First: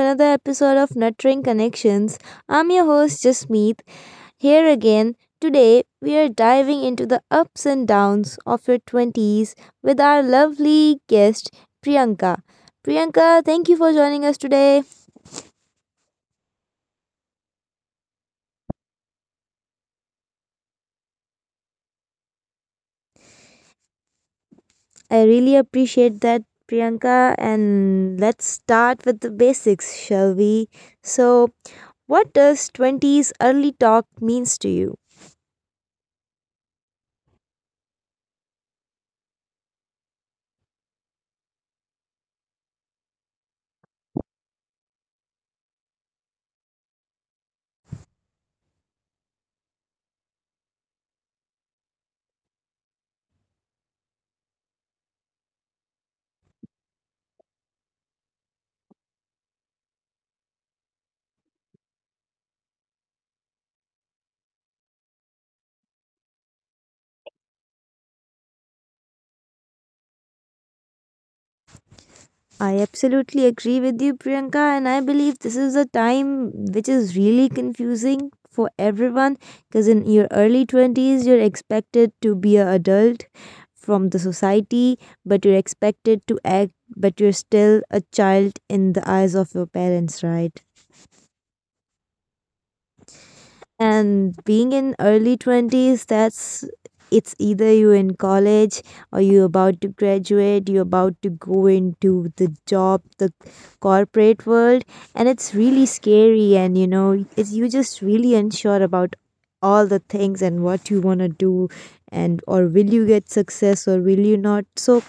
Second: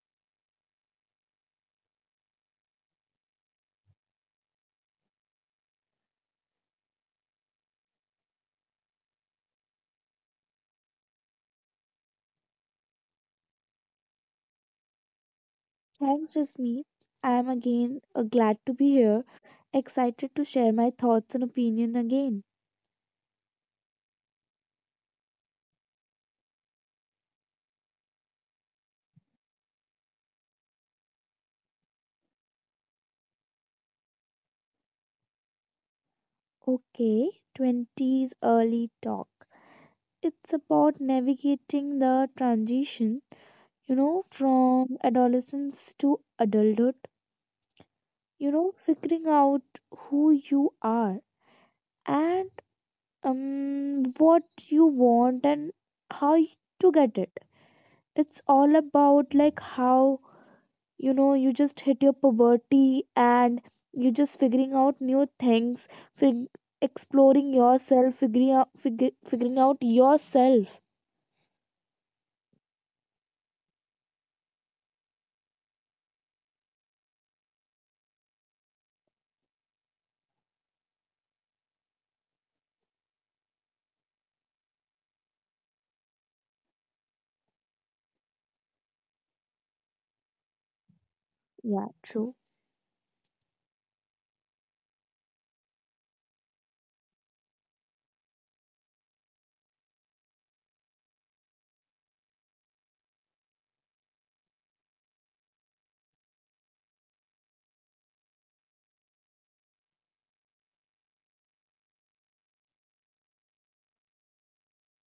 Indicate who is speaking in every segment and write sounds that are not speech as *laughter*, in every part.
Speaker 1: another episode of Nurturing Connections. I'm your host Jasmeet, here again. Today, we are diving into the ups and downs of your 20s with our lovely guest Priyanka. Priyanka, thank you for joining us today.
Speaker 2: Thanks, Jasmeet. I am again glad to be here, excited to share my thoughts and opinion again.
Speaker 1: I really appreciate that, Priyanka, and let's start with the basics, shall we? So, what does 20s early talk means to you?
Speaker 2: Okay, 20s early talk. It's about navigating the transition, you know, from adolescence to adulthood, you know, figuring out who you are and what you want and how y- to get it. It's all about like how you know you just hit your puberty and you just figuring out new things fig- exploring yourself figuring out yourself.
Speaker 1: I absolutely agree with you, Priyanka, and I believe this is a time which is really confusing for everyone because in your early 20s, you're expected to be an adult from the society, but you're expected to act, but you're still a child in the eyes of your parents, right?
Speaker 2: Yeah, true.
Speaker 1: And being in early 20s, that's it's either you're in college or you're about to graduate, you're about to go into the job, the corporate world, and it's really scary. And you know, it's you just really unsure about all the things and what you want to do, and or will you get success or will you not. So,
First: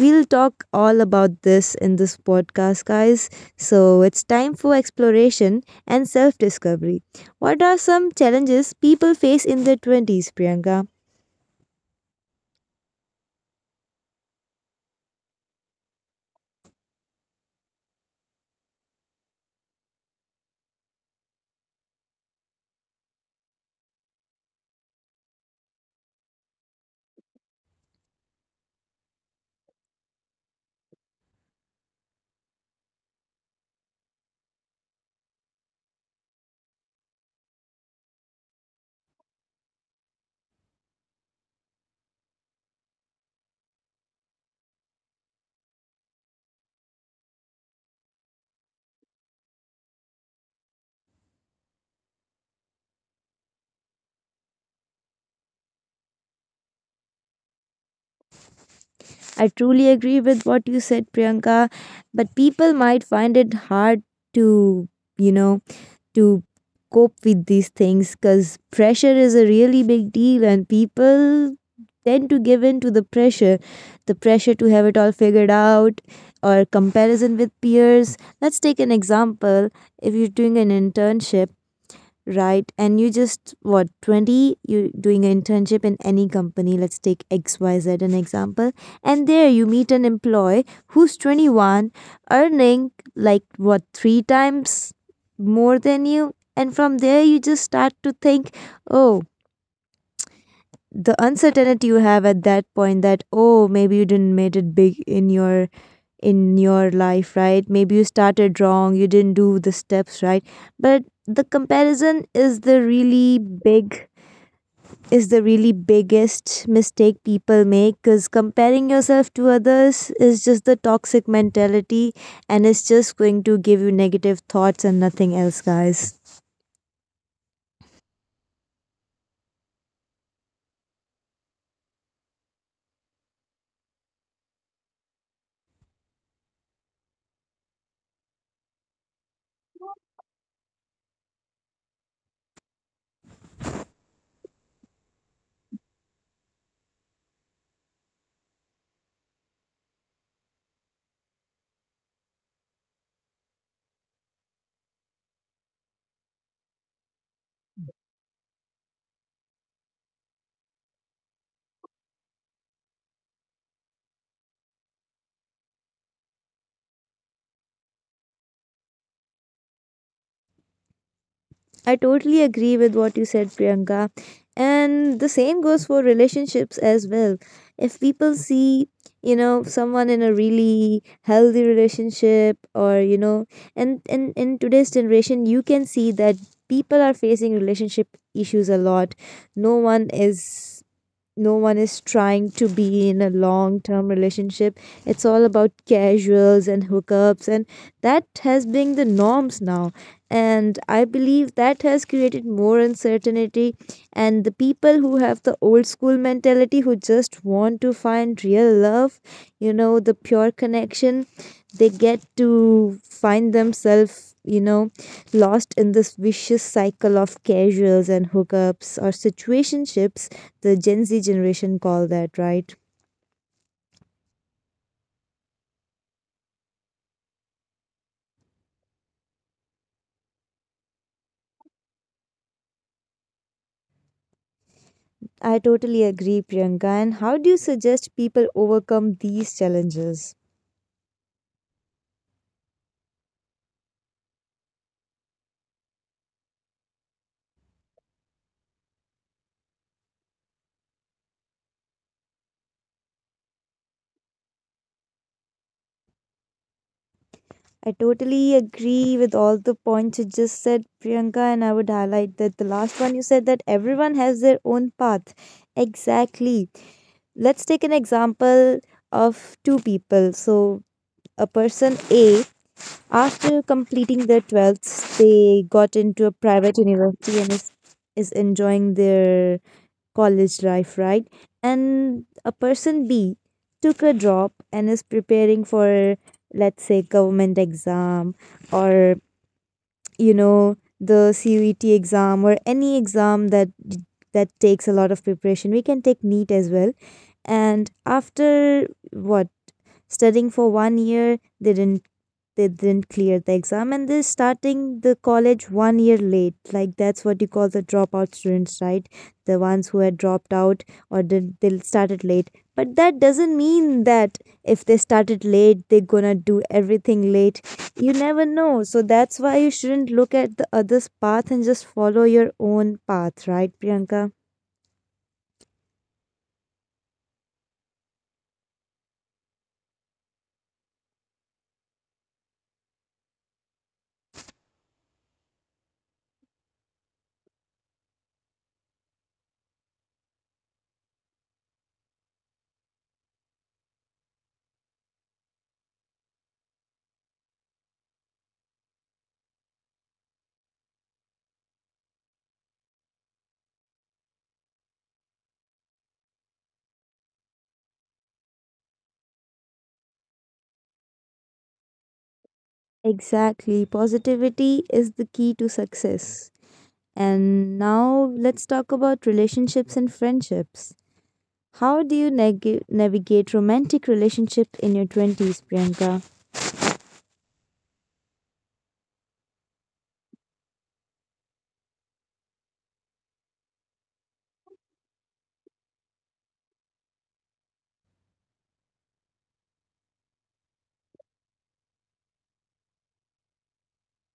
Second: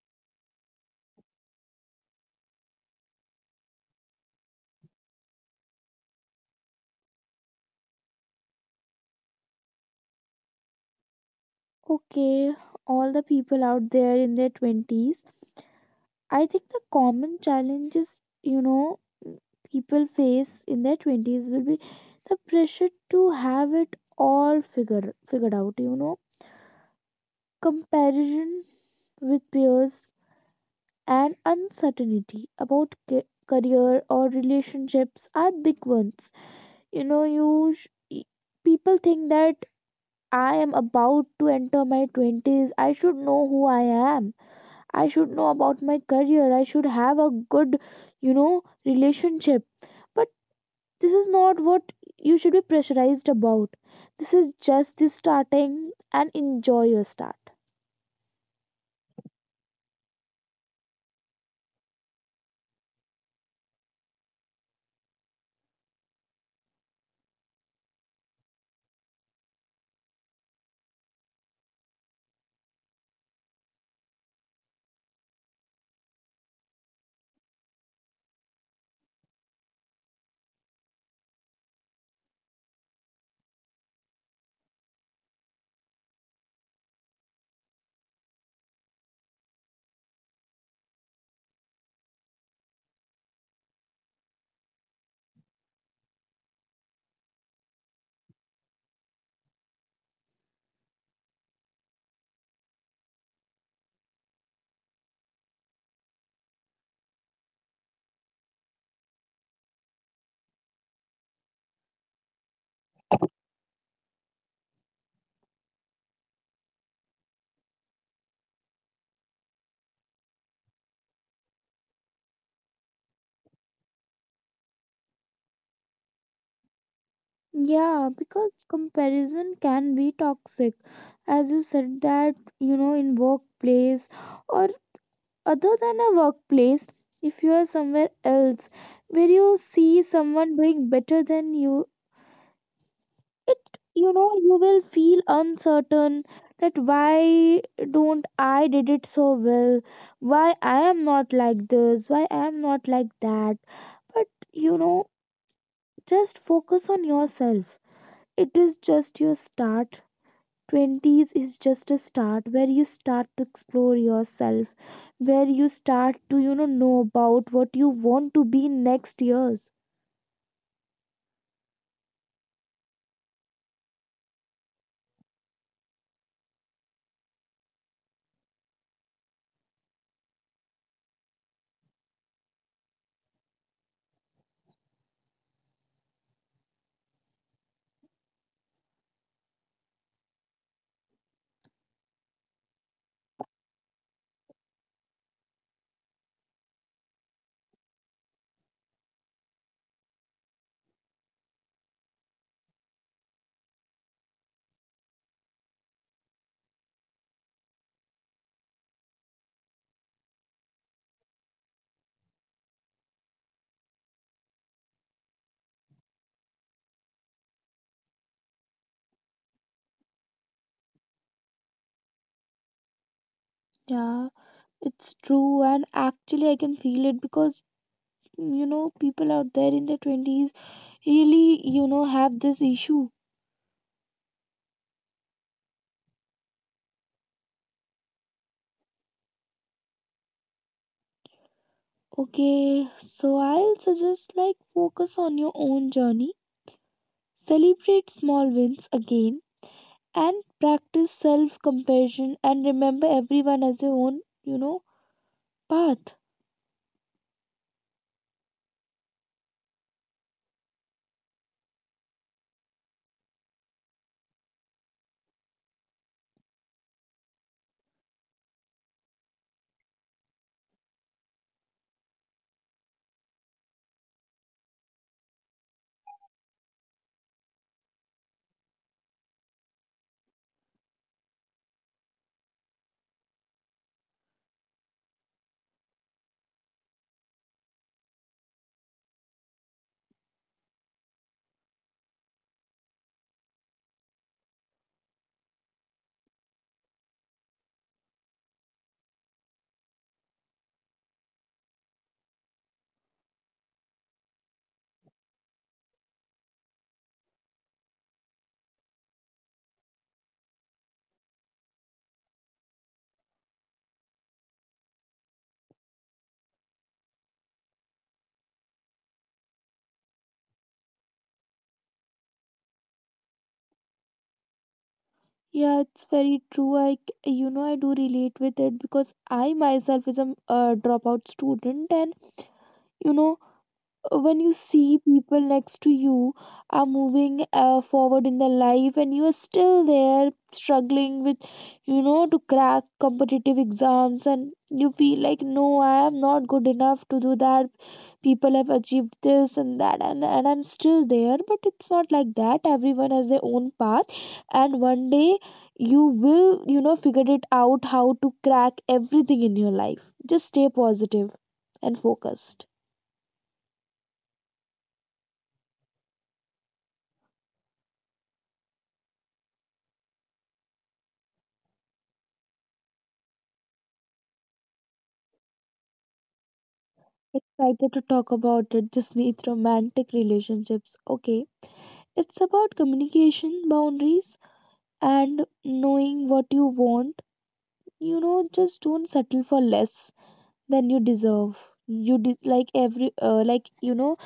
Speaker 1: we'll talk all about this in this podcast, guys. So, it's time for exploration and self discovery. What are some challenges people face in their 20s, Priyanka?
Speaker 2: Okay, all the people out there in their 20s, I think the common challenges, you know, people face in their 20s will be the pressure to have it all figured out, you know, comparison with peers, and uncertainty about career or relationships are big ones. You know, people think that I am about to enter my 20s, I should know who I am, I should know about my career, I should have a good, you know, relationship. But this is not what you should be pressurized about. This is just the starting, and enjoy your start.
Speaker 1: I truly agree with what you said, Priyanka, but people might find it hard to, you know, to cope with these things because pressure is a really big deal and people tend to give in to the pressure, the pressure to have it all figured out or comparison with peers. Let's take an example: if you're doing an internship, right? And you just what, 20, you're doing an internship in any company. Let's take XYZ an example. And there you meet an employee who's 21, earning like what, three times more than you. And from there you just start to think, oh, the uncertainty you have at that point, that oh maybe you didn't made it big in your life, right? Maybe you started wrong, you didn't do the steps right. But the comparison is the really big, is the really biggest mistake people make, because comparing yourself to others is just the toxic mentality and it's just going to give you negative thoughts and nothing else, guys.
Speaker 2: Yeah, because comparison can be toxic. As you said that, you know, in workplace or other than a workplace, if you are somewhere else where you see someone doing better than you, it, you know, you will feel uncertain that why don't I did it so well? Why I am not like this? Why I am not like that? But you know, just focus on yourself. It is just your start. 20s is just a start where you start to explore yourself, where you start to, you know about what you want to be next years.
Speaker 1: I totally agree with what you said, Priyanka. And the same goes for relationships as well. If people see, you know, someone in a really healthy relationship or, and in today's generation, you can see that people are facing relationship issues a lot. No one is no one is trying to be in a long term relationship. It's all about casuals and hookups, and that has been the norms now. And I believe that has created more uncertainty. And the people who have the old school mentality, who just want to find real love, you know, the pure connection, they get to find themselves, you know, lost in this vicious cycle of casuals and hookups or situationships, the Gen Z generation call that, right?
Speaker 2: Yeah, it's true, and actually, I can feel it because you know, people out there in their 20s really, you know, have this issue.
Speaker 1: I totally agree, Priyanka. And how do you suggest people overcome these challenges?
Speaker 2: Okay, so I'll suggest like focus on your own journey, celebrate small wins again, and practice self compassion. And remember, everyone has their own, you know, path.
Speaker 1: I totally agree with all the points you just said, Priyanka, and I would highlight that the last one you said, that everyone has their own path. Exactly. Let's take an example of two people. So, a person A, after completing their 12th, they got into a private university and is enjoying their college life, right? And a person B took a job and is preparing for, let's say, government exam or, you know, the CUET exam or any exam that that takes a lot of preparation. We can take NEET as well. And after what, studying for 1 year, they didn't, they didn't clear the exam and they're starting the college 1 year late, like that's what you call the dropout students, right? The ones who had dropped out or did they started late. But that doesn't mean that if they started late they're gonna do everything late. You never know, so that's why you shouldn't look at the other's path and just follow your own path, right, Priyanka?
Speaker 2: Yeah, it's very true. You know, I do relate with it because I myself is a dropout student, and you know, when you see people next to you are moving forward in their life and you are still there struggling with, you know, to crack competitive exams, and you feel like no, I am not good enough to do that. People have achieved this and that, and I'm still there. But it's not like that. Everyone has their own path, and one day you will, you know, figure it out how to crack everything in your life. Just stay positive and focused.
Speaker 1: Exactly, positivity is the key to success. And now let's talk about relationships and friendships. How do you navigate romantic relationships in your 20s, Priyanka?
Speaker 2: Excited to talk about it. This means romantic relationships. Okay. It's about communication, boundaries, and knowing what you want. You know, just don't settle for less than you deserve. Like every like you know.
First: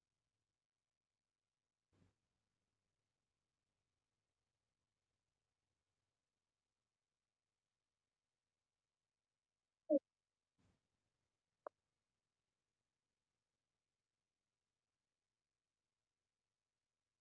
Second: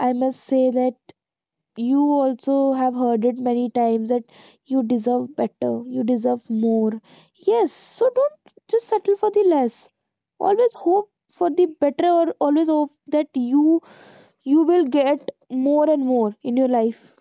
Speaker 2: I must say that you also have heard it many times that you deserve better. You deserve more. Yes. So don't just settle for the less. Always hope for the better, or always hope that you will get more and more in your life.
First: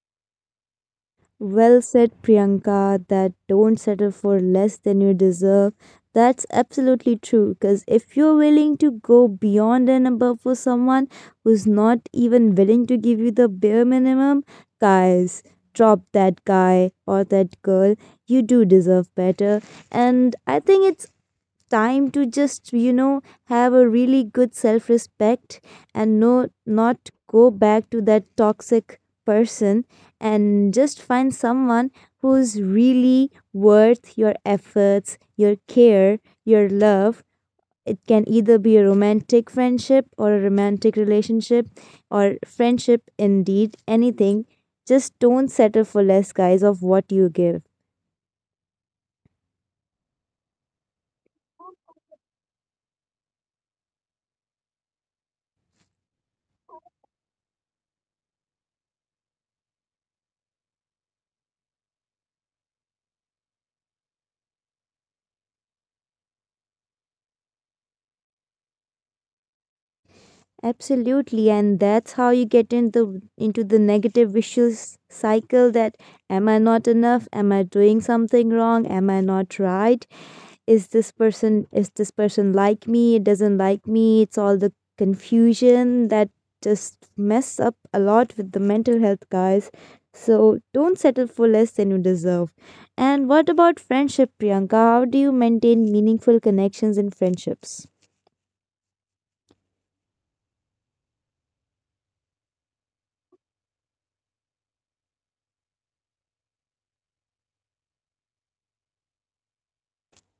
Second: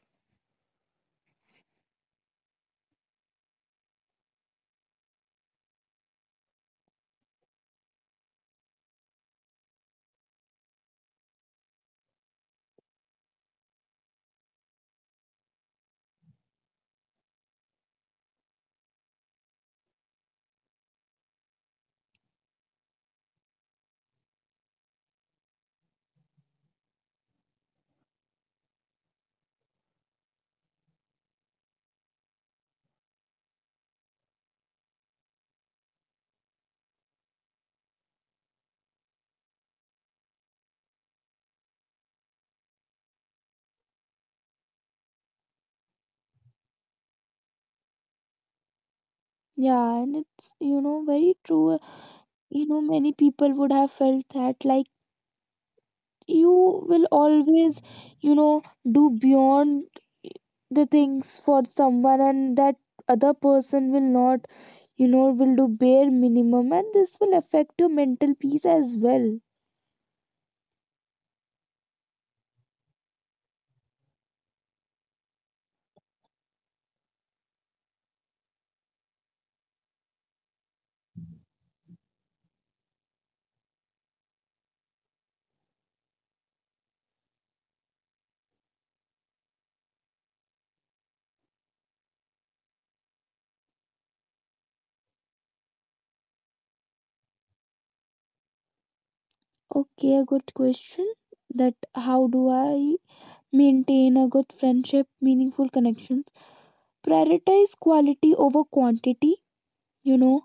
Speaker 1: Well said, Priyanka, that don't settle for less than you deserve. That's absolutely true, because if you're willing to go beyond and above for someone who's not even willing to give you the bare minimum, guys, drop that guy or that girl. You do deserve better. And I think it's time to just you know have a really good self respect and no, not go back to that toxic person and just find someone who's really worth your efforts, your care, your love. It can either be a romantic friendship or a romantic relationship or friendship, indeed anything. Just don't settle for less, guys, of what you give.
Speaker 2: Yeah, and it's, you know, very true. You know, many people would have felt that, like, you will always, you know, do beyond the things for someone, and that other person will not, you know, will do bare minimum, and this will affect your mental peace as well.
Speaker 1: Absolutely, and that's how you get into the negative vicious cycle that am I not enough? Am I doing something wrong? Am I not right? Is this person, like me? It doesn't like me. It's all the confusion that just mess up a lot with the mental health, guys. So don't settle for less than you deserve. And what about friendship, Priyanka? How do you maintain meaningful connections in friendships?
Speaker 2: Okay, a good question, that how do I maintain a good friendship, meaningful connections. Prioritize quality over quantity, you know.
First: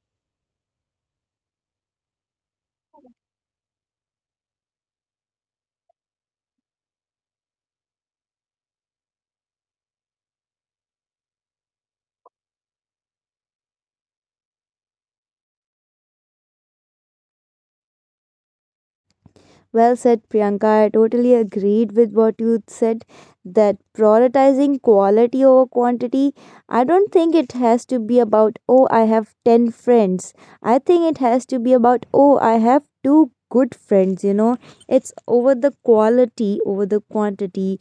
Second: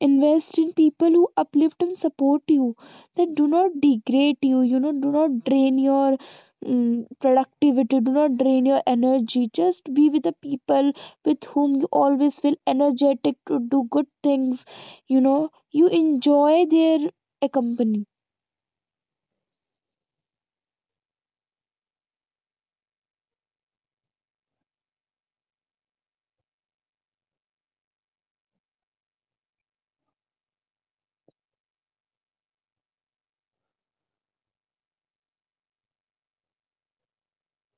Speaker 2: Invest in people who uplift and support you, that do not degrade you, you know, do not drain your productivity, do not drain your energy. Just be with the people with whom you always feel energetic to do good things, you know. You enjoy their company.
Speaker 1: Well said, Priyanka. I totally agreed with what you said, that prioritizing quality over quantity, I don't think it has to be about, oh, I have 10 friends. I think it has to be about, oh, I have two good friends. You know, it's over the quality, over the quantity.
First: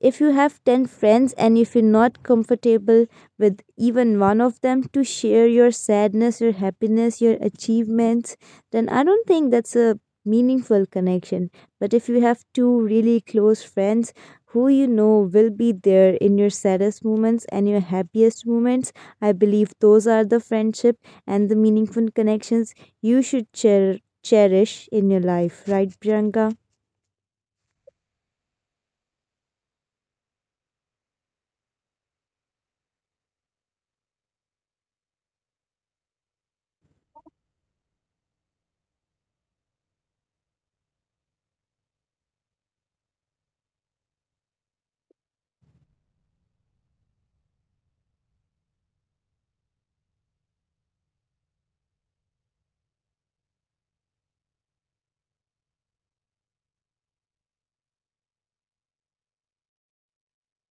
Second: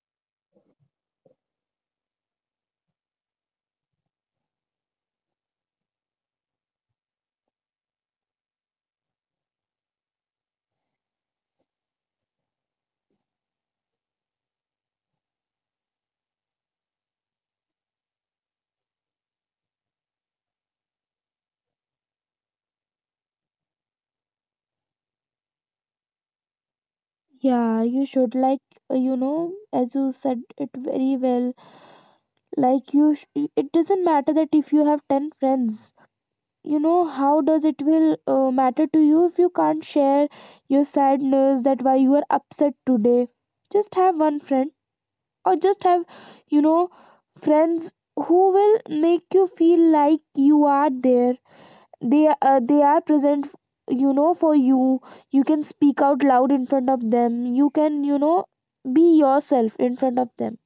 Speaker 1: If you have 10 friends and if you're not comfortable with even one of them to share your sadness, your happiness, your achievements, then I don't think that's a meaningful connection. But if you have two really close friends who you know will be there in your saddest moments and your happiest moments, I believe those are the friendship and the meaningful connections you should cherish in your life, right, Priyanka?
Speaker 2: Yeah, you should like, you know, as you said it very well, like you sh- it doesn't matter that if you have 10 friends. You know, how does it will matter to you if you can't share your sadness, that why you are upset today. Just have one friend, or just have, you know, friends who will make you feel like you are there, they are present, you know, for you. You can speak out loud in front of them, you can, you know, be yourself in front of them.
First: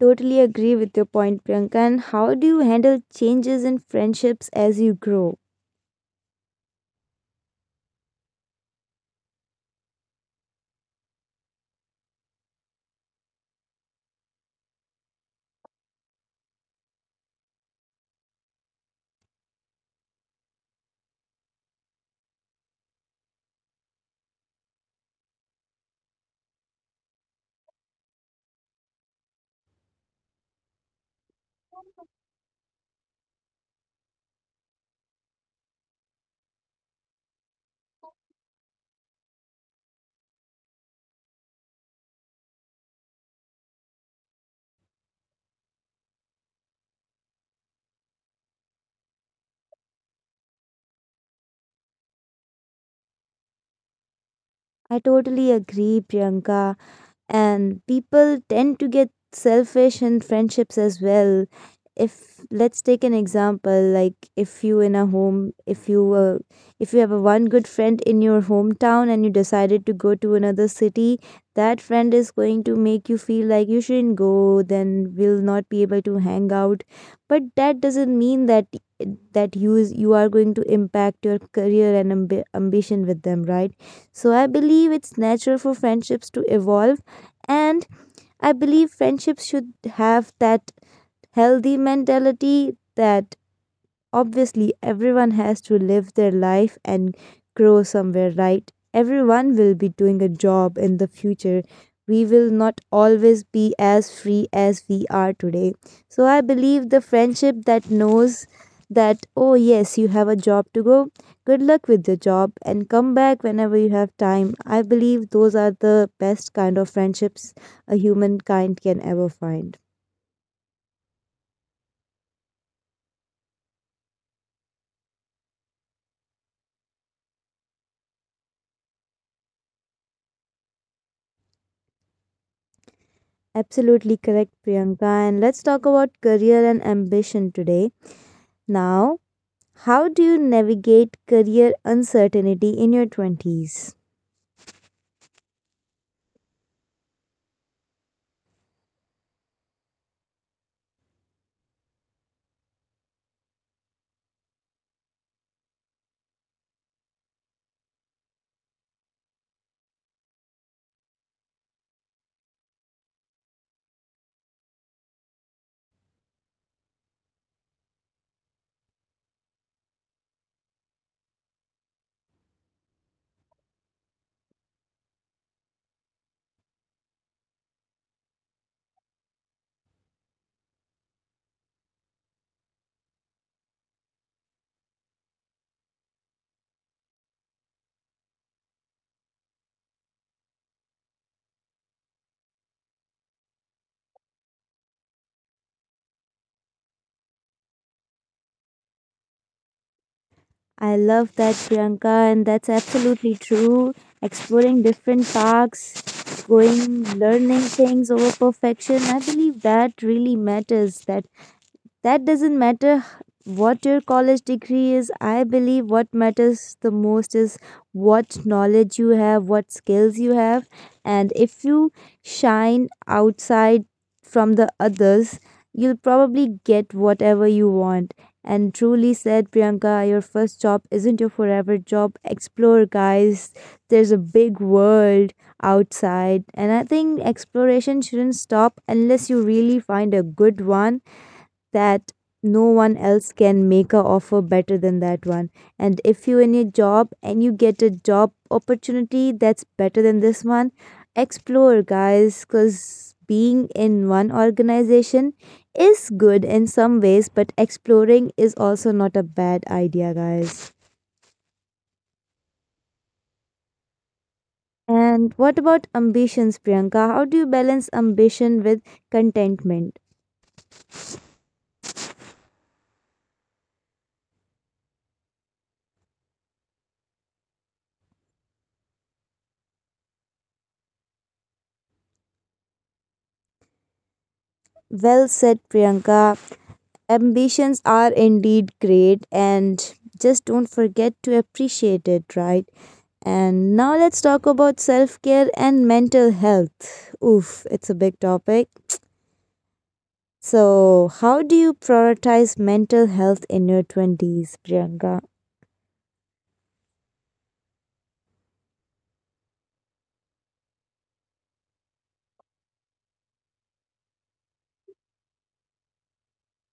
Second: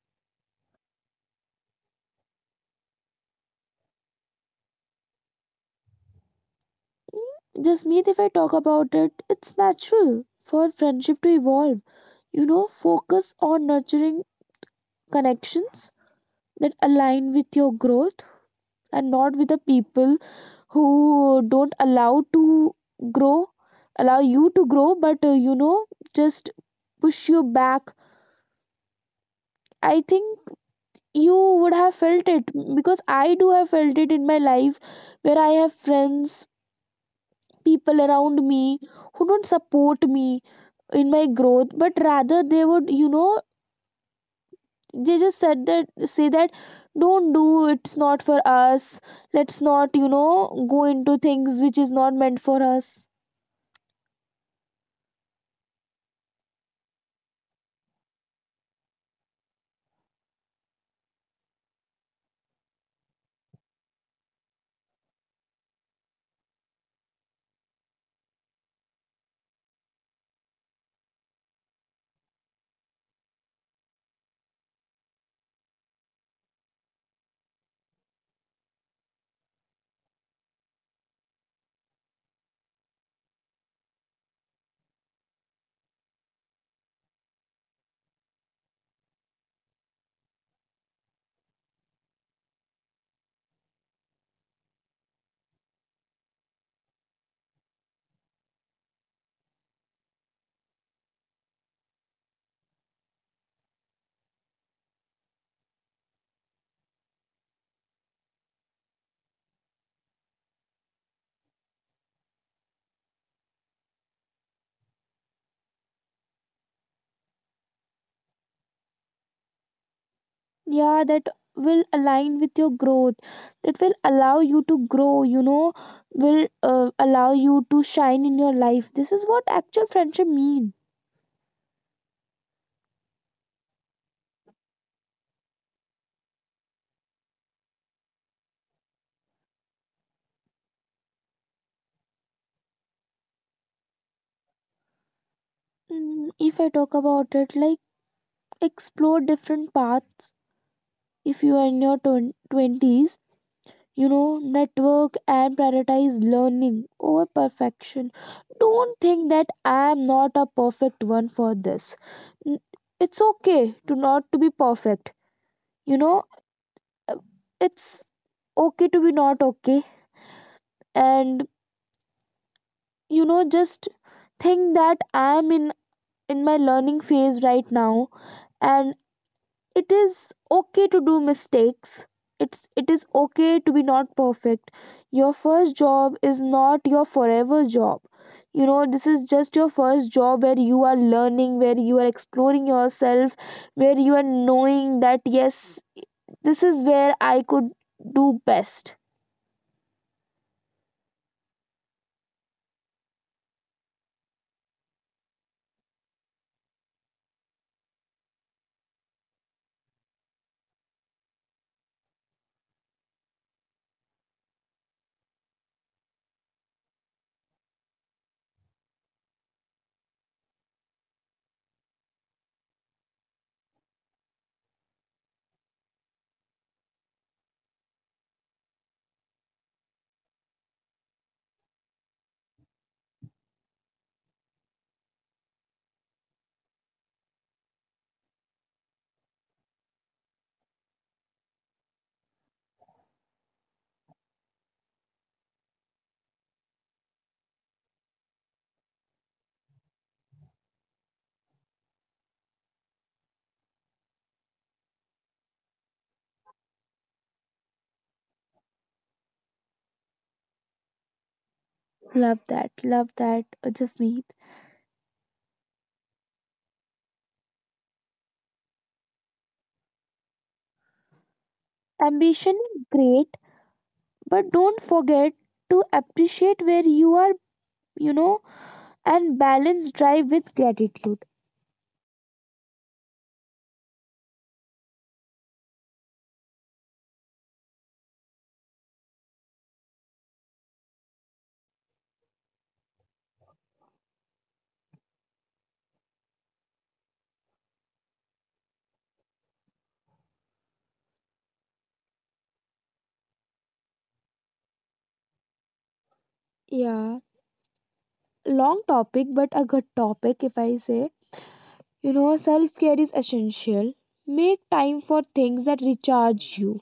Speaker 1: Totally agree with your point, Priyanka. And how do you handle changes in friendships as you grow?
Speaker 2: Jasmeet, if I talk about it, it's natural for friendship to evolve. You know, focus on nurturing connections that align with your growth, and not with the people who don't allow to grow, allow you to grow, but you know, just push you back. I think you would have felt it, because I do have felt it in my life where I have friends, people around me who don't support me in my growth, but rather they would, you know, they just said that say that don't do, it's not for us, let's not, you know, go into things which is not meant for us.
Speaker 1: I totally agree, Priyanka. And people tend to get selfish in friendships as well. If let's take an example, like if you in a home, if you have a one good friend in your hometown and you decided to go to another city, that friend is going to make you feel like you shouldn't go, then we'll not be able to hang out. But that doesn't mean that you are going to impact your career and ambition with them, right? So I believe it's natural for friendships to evolve. And I believe friendships should have that healthy mentality that obviously, everyone has to live their life and grow somewhere, right? Everyone will be doing a job in the future. We will not always be as free as we are today. So, I believe the friendship that knows that, oh, yes, you have a job to go, good luck with your job, and come back whenever you have time. I believe those are the best kind of friendships a humankind can ever find.
Speaker 2: Yeah, that will align with your growth, that will allow you to grow, you know, will allow you to shine in your life. This is what actual friendship mean.
Speaker 1: Absolutely correct, Priyanka. And let's talk about career and ambition today. Now, how do you navigate career uncertainty in your 20s?
Speaker 2: If I talk about it, like, explore different paths. If you are in your 20s, you know, network and prioritize learning over perfection. Don't think that I am not a perfect one for this. N- it's okay to not to be perfect, you know. Uh, it's okay to be not okay. And you know, just think that I am in my learning phase right now, and it is okay to do mistakes. It is okay to be not perfect. Your first job is not your forever job. You know, this is just your first job where you are learning, where you are exploring yourself, where you are knowing that yes, this is where I could do best.
Speaker 1: I love that, Priyanka, and that's absolutely true. Exploring different paths, going, learning things over perfection, I believe that really matters. That doesn't matter what your college degree is. I believe what matters the most is what knowledge you have, what skills you have, and if you shine outside from the others, you'll probably get whatever you want. And truly said, Priyanka, your first job isn't your forever job. Explore, guys. There's a big world outside. And I think exploration shouldn't stop unless you really find a good one that no one else can make a offer better than that one. And if you in your job and you get a job opportunity that's better than this one, explore, guys, because being in one organization is good in some ways but exploring is also not a bad idea, guys.
Speaker 2: Love that, love that, just me
Speaker 1: And what about ambitions, Priyanka? How do you balance ambition with contentment?
Speaker 2: ambition is great, but don't forget to appreciate where you are, you know, and balance drive with gratitude.
Speaker 1: Well said, Priyanka. Ambitions are indeed great, and just don't forget to appreciate it, right? And now let's talk about self care and mental health. Oof, it's a big topic. So, how do you prioritize mental health in your 20s, Priyanka?
Speaker 2: Yeah, long topic, but a good topic if I say. You know, self care is essential. Make time for things that recharge you,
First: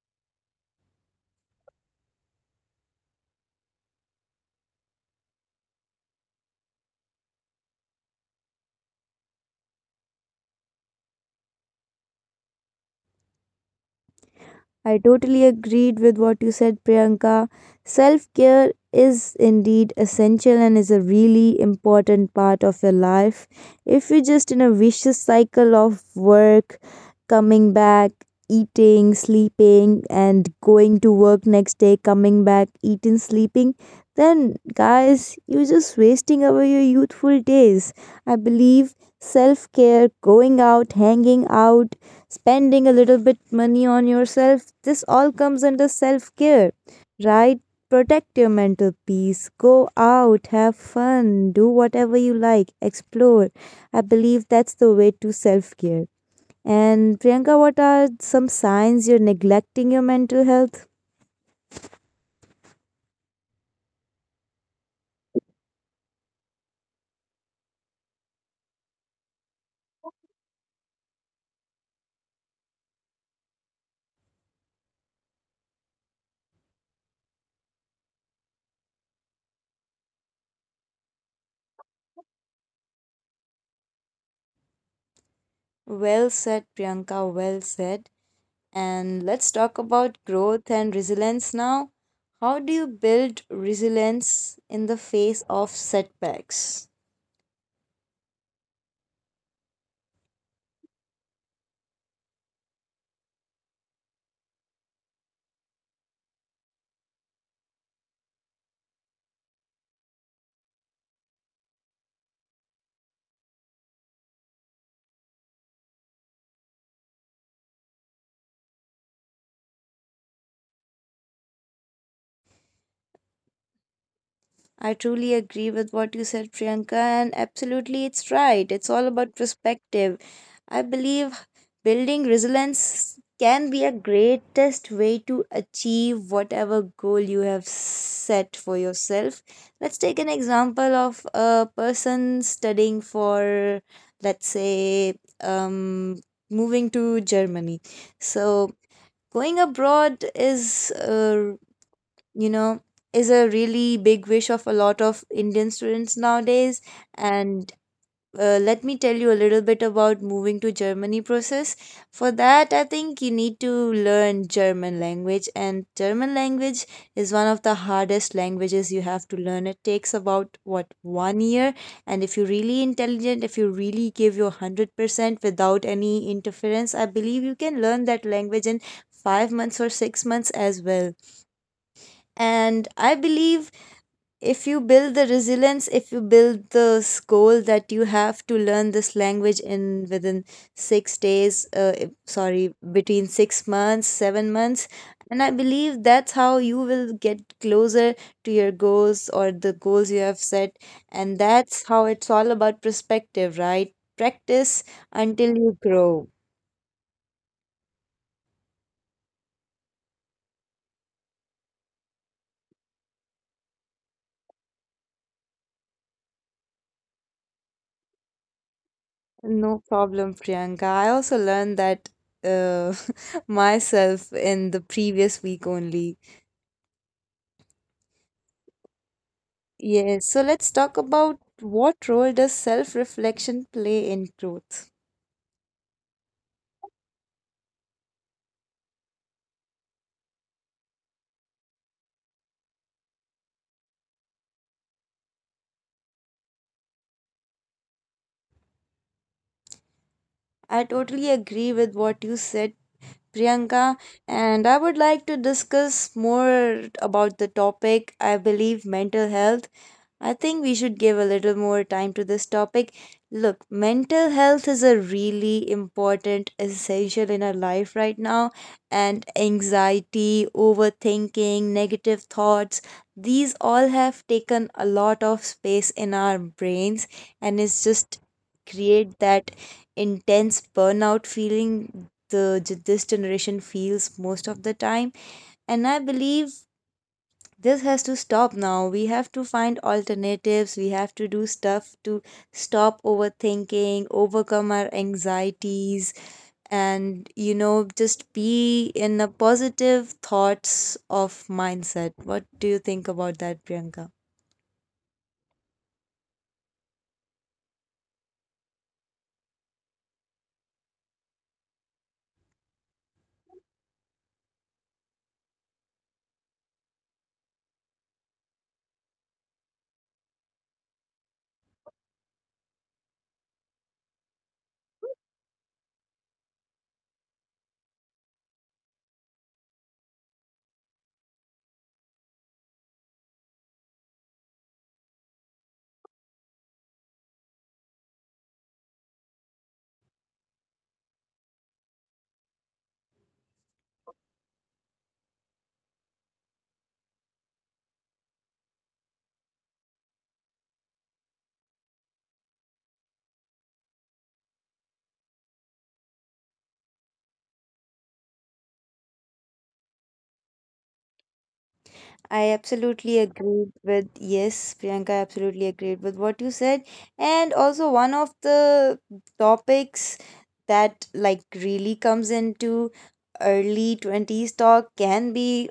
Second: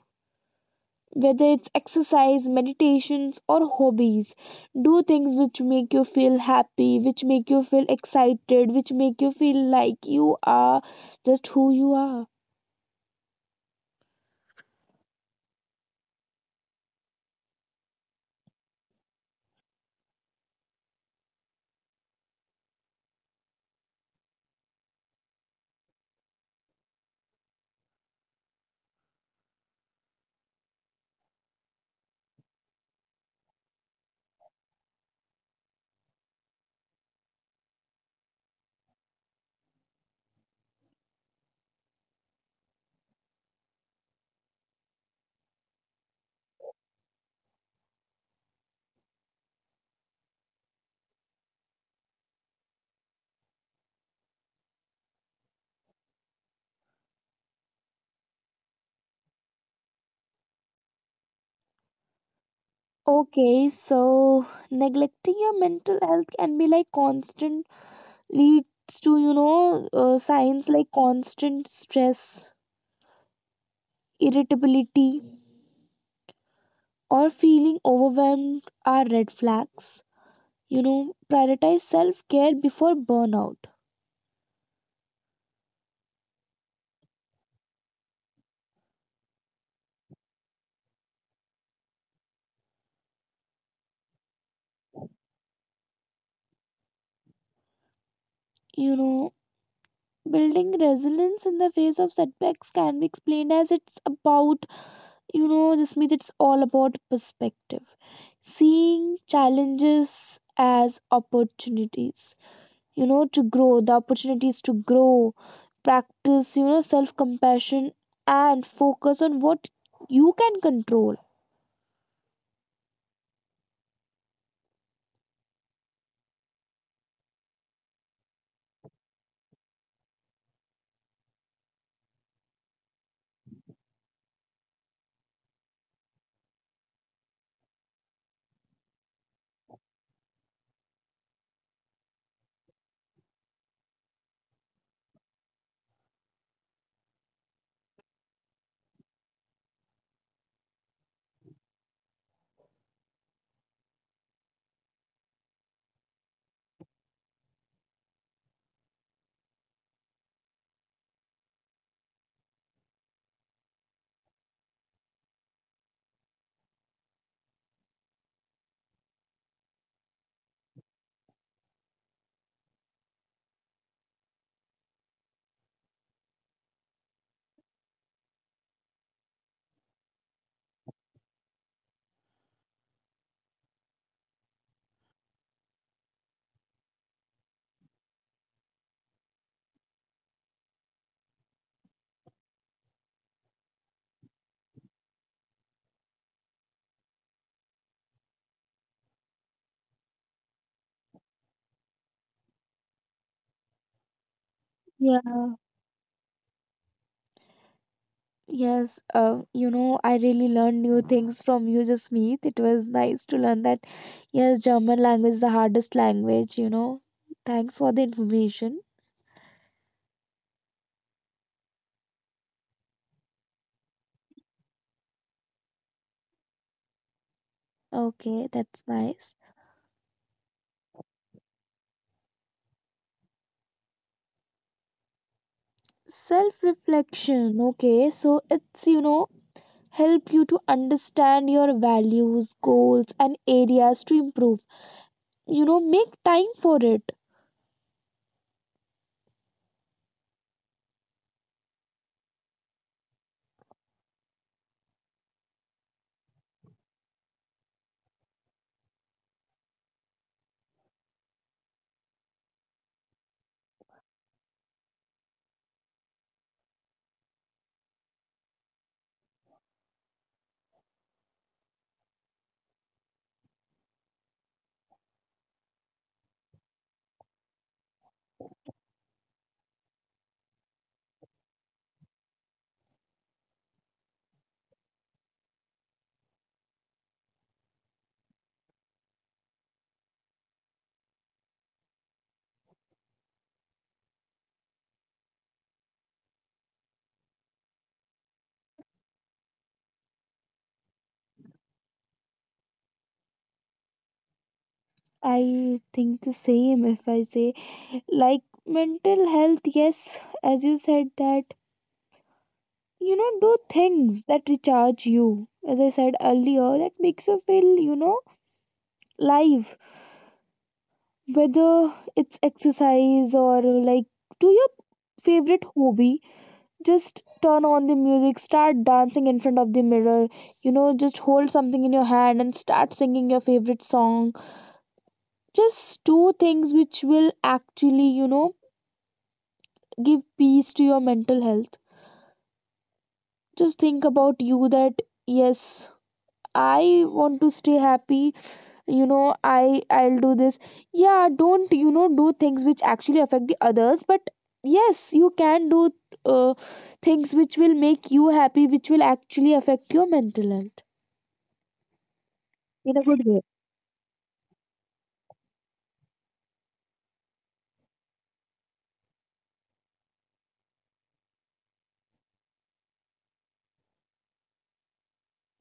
Speaker 2: whether it's exercise, meditations, or hobbies. Do things which make you feel happy, which make you feel excited, which make you feel like you are just who you are.
Speaker 1: I totally agreed with what you said, Priyanka. Self care is indeed essential and is a really important part of your life. If you're just in a vicious cycle of work, coming back, eating, sleeping, and going to work next day, coming back, eating, sleeping, then guys, you're just wasting away your youthful days. I believe self care, going out, hanging out, spending a little bit money on yourself, this all comes under self care, right? Protect your mental peace, go out, have fun, do whatever you like, explore. I believe that's the way to self care. And Priyanka, what are some signs you're neglecting your mental health?
Speaker 2: Okay, so neglecting your mental health can be like leads you know, signs like constant stress, irritability, or feeling overwhelmed are red flags. You know, prioritize self care before burnout.
Speaker 1: Well said, Priyanka, well said. And let's talk about growth and resilience now. How do you build resilience in the face of setbacks?
Speaker 2: You know, building resilience in the face of setbacks can be explained as it's about, you know, this means it's all about perspective. Seeing challenges as opportunities, you know, to grow, the opportunities to grow, practice, you know, self compassion, and focus on what you can control.
Speaker 1: I truly agree with what you said, Priyanka, and absolutely it's right. It's all about perspective. I believe building resilience can be a greatest way to achieve whatever goal you have set for yourself. Let's take an example of a person studying for, let's say, um, moving to Germany. So going abroad is you know, is a really big wish of a lot of Indian students nowadays. And let me tell you a little bit about moving to Germany process. For that, I think you need to learn German language, and German language is one of the hardest languages you have to learn. It takes about what 1 year, and if you're really intelligent, if you really give your 100% without any interference, I believe you can learn that language in 5 months or 6 months as well. And I believe if you build the resilience, if you build this goal that you have to learn this language in within 6 days, sorry, between 6 months, 7 months, and I believe that's how you will get closer to your goals or the goals you have set. And that's how it's all about perspective, right? Practice until
Speaker 2: Yeah.
Speaker 1: you grow.
Speaker 2: Yes, you know, I really learned new things from you, Jasmeet. It was nice to learn that, yes, German language is the hardest language, you know. Thanks for the information.
Speaker 1: No problem, Priyanka. I also learned that uh, *laughs* myself in the previous week only.
Speaker 2: Okay, that's nice.
Speaker 1: Yes, so let's talk about what role does self reflection play in growth.
Speaker 2: Self reflection. Okay, so it's, you know, help you to understand your values, goals, and areas to improve. You know, make time for it.
Speaker 1: I totally agree with what you said, Priyanka, and I would like to discuss more about the topic. I believe mental health. I think we should give a little more time to this topic. Look, mental health is a really important, essential in our life right now, and anxiety, overthinking, negative thoughts, these all have taken a lot of space in our brains, and it's just create that intense burnout feeling this generation feels most of the time. And I believe this has to stop now. We have to find alternatives, we have to do stuff to stop overthinking, overcome our anxieties, and, you know, just be in a positive thoughts of mindset. What do you think about that, Priyanka?
Speaker 2: I think the same if I say, like, mental health, yes, as you said that. You know, do things that recharge you, as I said earlier, that makes you feel, you know, live, whether it's exercise, or like do your favorite hobby. Just turn on the music, start dancing in front of the mirror. You know, just hold something in your hand and start singing your favorite song. Just do things which will actually, you know, give peace to your mental health. Just think about you, that yes, I want to stay happy. You know, I'll do this. Yeah, don't, you know, do things which actually affect the others, but yes, you can do, uh, things which will make you happy, which will actually affect your mental health
Speaker 1: I
Speaker 2: in a
Speaker 1: absolutely
Speaker 2: good way.
Speaker 1: agreed with yes, Priyanka. I absolutely agreed with what you said, and also one of the topics that like really comes into early twenties talk can be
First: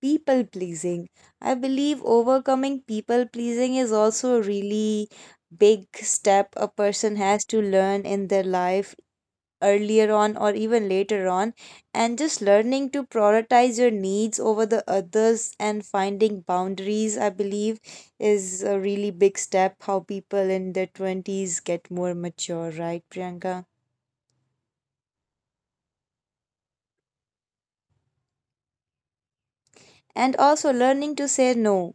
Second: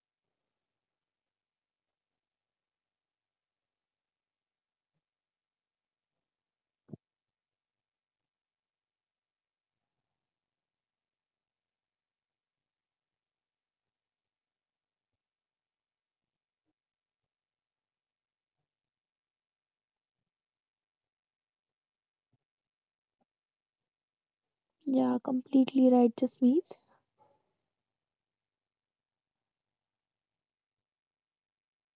Speaker 1: people pleasing. I believe overcoming people pleasing is also a really big step a person has to learn in their life, earlier on or even later on, and just learning to prioritize your needs over the others and finding boundaries, I believe, is a really big step how people in their 20s get more mature, right Priyanka?
Speaker 2: Yeah, completely right, Jasmeet.
Speaker 1: And also learning to say no.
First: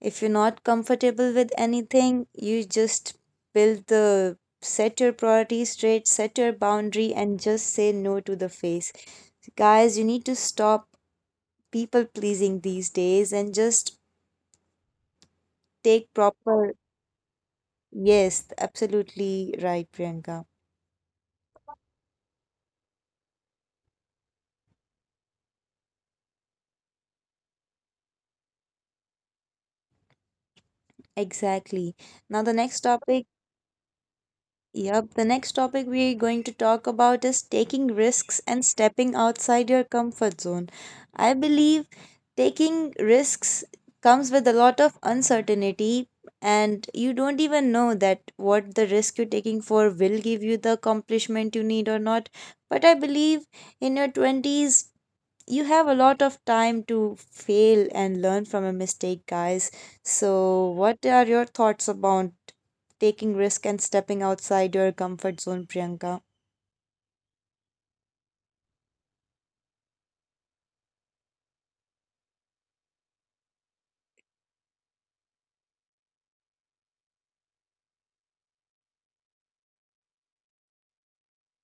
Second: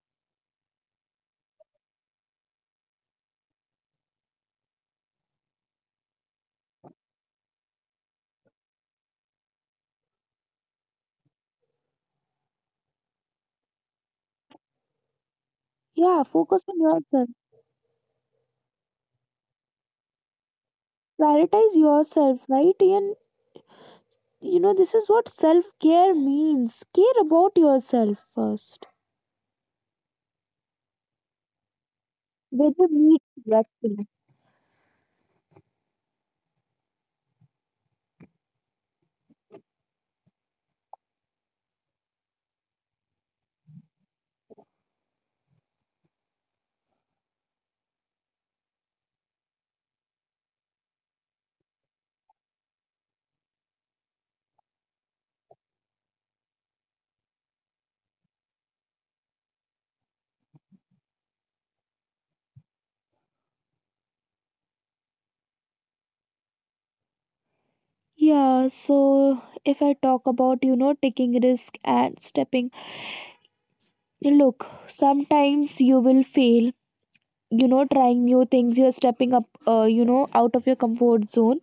Speaker 1: If you're not comfortable with anything, you just build the set your priorities straight, set your boundary and just say no to the face. Guys, you need to stop people pleasing these days and just take
Speaker 2: Yeah, focus
Speaker 1: proper.
Speaker 2: on yourself.
Speaker 1: Yes, absolutely, right Priyanka.
Speaker 2: Prioritize yourself, right? And you know, this is what self care means: care about yourself first.
Speaker 1: Exactly. Now the next
Speaker 2: With the
Speaker 1: topic.
Speaker 2: need to rest.
Speaker 1: Yep, the next topic we're going to talk about is taking risks and stepping outside your comfort zone. I believe taking risks comes with a lot of uncertainty, and you don't even know that what the risk you're taking for will give you the accomplishment you need or not. But I believe in your 20s you have a lot of time to fail and learn from a mistake, guys. So, what are your thoughts about taking risk and stepping outside your comfort zone, Priyanka?
Speaker 2: Yeah, so if I talk about, you know, taking risk and stepping, look, sometimes you will fail, you know, trying new things, you're stepping up, you know, out of your comfort zone.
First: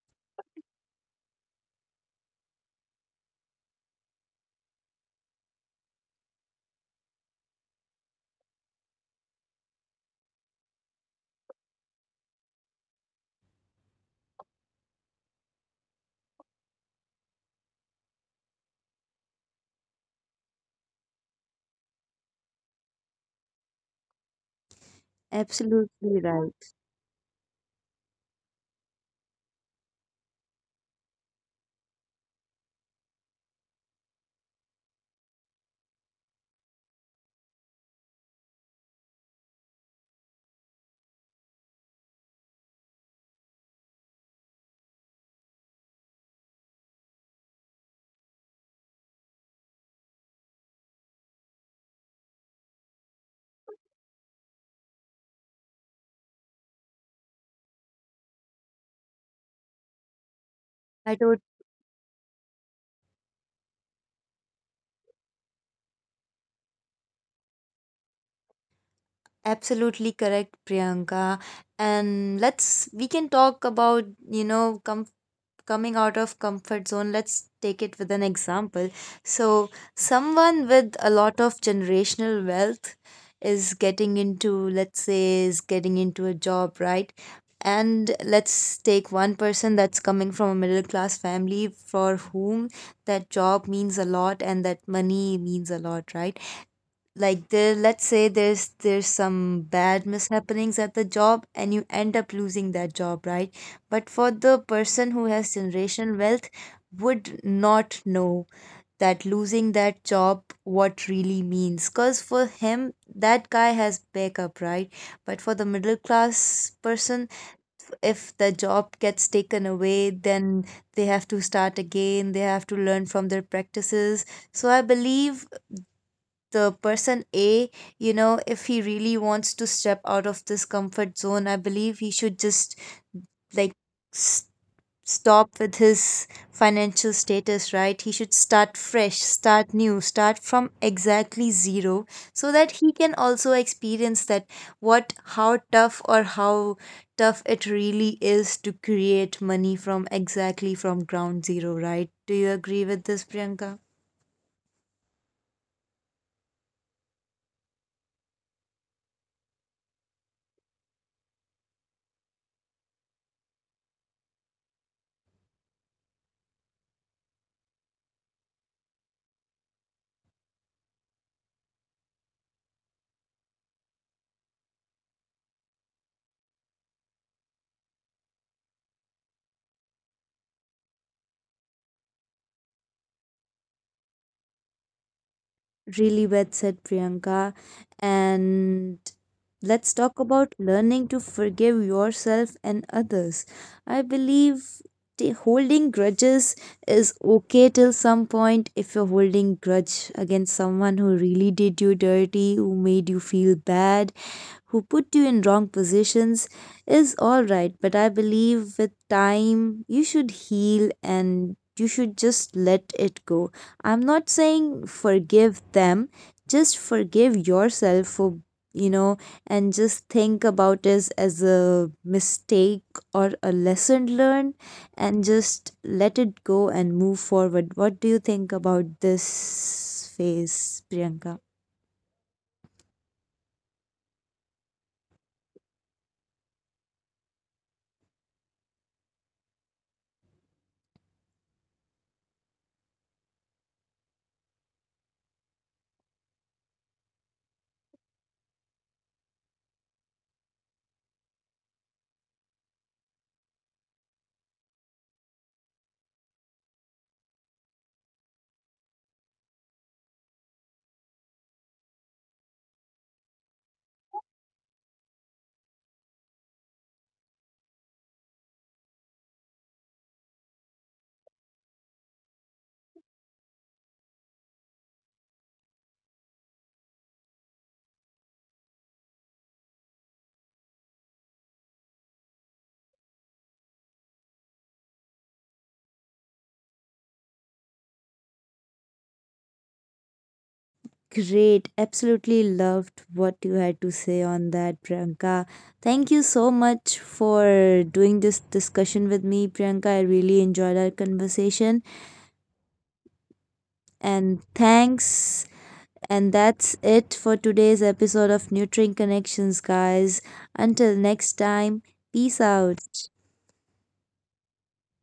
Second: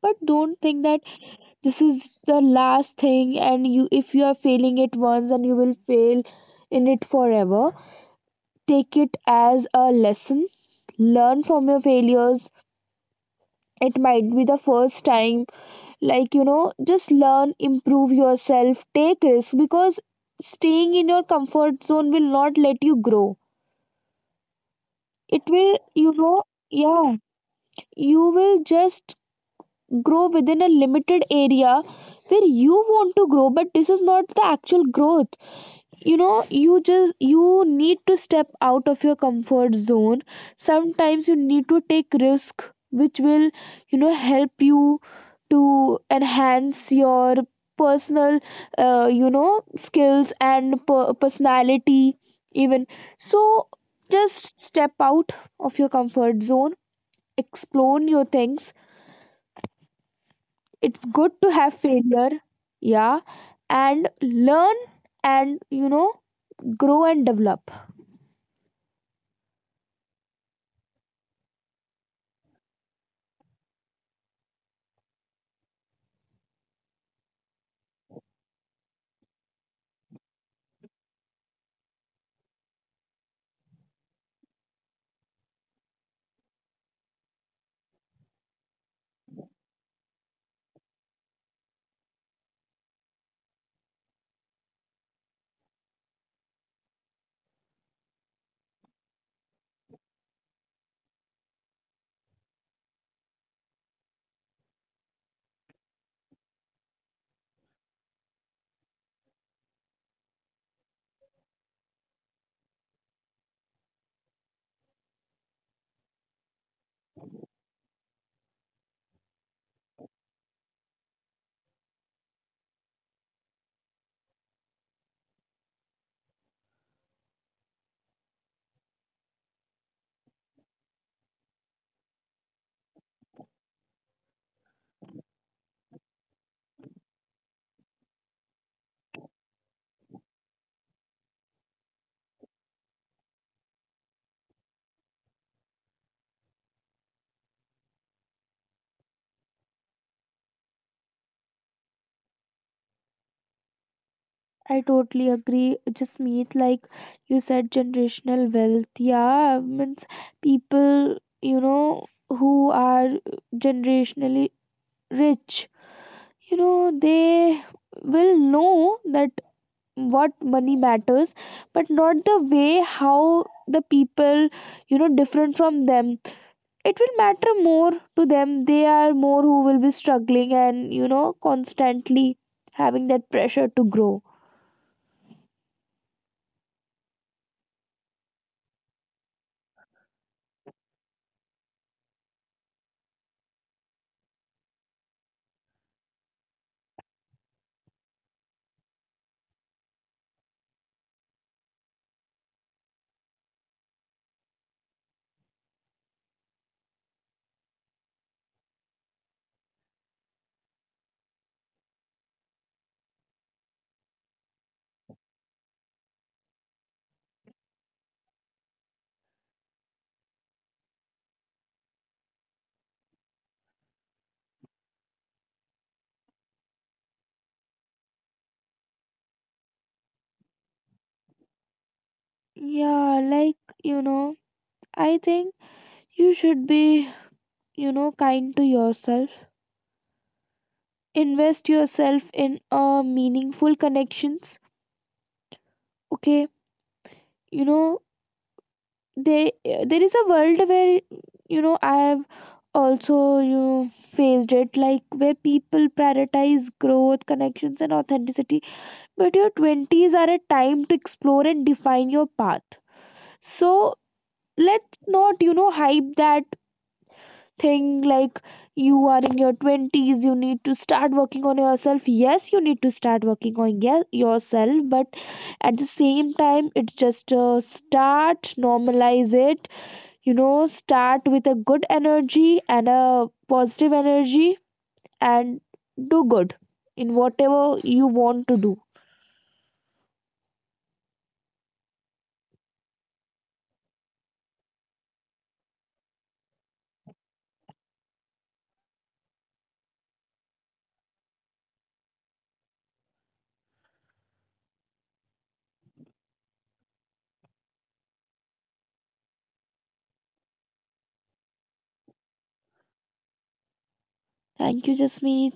Speaker 2: But don't think that this is the last thing, and you, if you are failing it once, and you will fail in it forever. Take it as a lesson, learn from your failures. It might be the first time, like, you know, just learn, improve yourself, take risks, because staying in your comfort zone will not let you grow. It will,
Speaker 1: Absolutely
Speaker 2: you know,
Speaker 1: right.
Speaker 2: yeah, you will just grow within a limited area where you want to grow, but this is not the actual growth. You know, you need to step out of your comfort zone. Sometimes you need to take risk which will, you know, help you to enhance your personal, you know, skills and personality even. So just step out of your comfort zone, explore new things. It's
Speaker 1: I
Speaker 2: good
Speaker 1: told
Speaker 2: to have failure, yeah, and learn, and you know, grow and develop.
Speaker 1: absolutely correct, Priyanka. And let's we can talk about, you know, comfort, coming out of comfort zone. Let's take it with an example. So someone with a lot of generational wealth is getting into, let's say, is getting into a job, right? And let's take one person that's coming from a middle class family for whom that job means a lot and that money means a lot, right? Like there, let's say there's some bad mishappenings at the job and you end up losing that job, right? But for the person who has generational wealth would not know that losing that job what really means, because for him, that guy has backup, right? But for the middle class person, if the job gets taken away, then they have to start again, they have to learn from their practices. So I believe the person A, you know, if he really wants to step out of this comfort zone, I believe he should just, like, s- stop with his financial status, right? He should start fresh, start new, start from exactly zero, so that he can also experience that what how tough or how tough it really is to create money from exactly from ground zero, right? Do you agree with this, Priyanka?
Speaker 2: I totally agree, Jasmeet. Like you said, generational wealth. Yeah, means people, you know, who are generationally rich, you know, they will know that what money matters, but not the way how the people, you know, different from them. It will matter more to them. They are more who will be struggling and, you know, constantly having that pressure to grow.
Speaker 1: Really well said, Priyanka. And let's talk about learning to forgive yourself and others. I believe holding grudges is okay till some point. If you're holding grudge against someone who really did you dirty, who made you feel bad, who put you in wrong positions, is all right, but I believe with time you should heal and you should just let it go. I'm not saying forgive them, just forgive yourself for, you know, and just think about this as a mistake or a lesson learned and just let it go and move forward. What do you think about this phase, Priyanka?
Speaker 2: Yeah, like, you know, I think you should be, you know, kind to yourself, invest yourself in meaningful connections. Okay, you know, they there is a world where, you know, I've also you faced it, like where people prioritize growth, connections, and authenticity. But your 20s are a time to explore and define your path. So let's not, you know, hype that thing, like, you are in your 20s, you need to start working on yourself. Yes, you need to start working on yourself, but at the same time, it's just a start. Normalize it. You know, start with a good energy and a positive energy, and do good in whatever you want to do.
Speaker 1: Great. Absolutely loved what you had to say on that, Priyanka. Thank you so much for doing this discussion with me, Priyanka. I really enjoyed our conversation. And thanks. And that's it for today's episode of Nurturing Connections, guys. Until next time, peace out.
Speaker 2: Thank you, Jasmeet.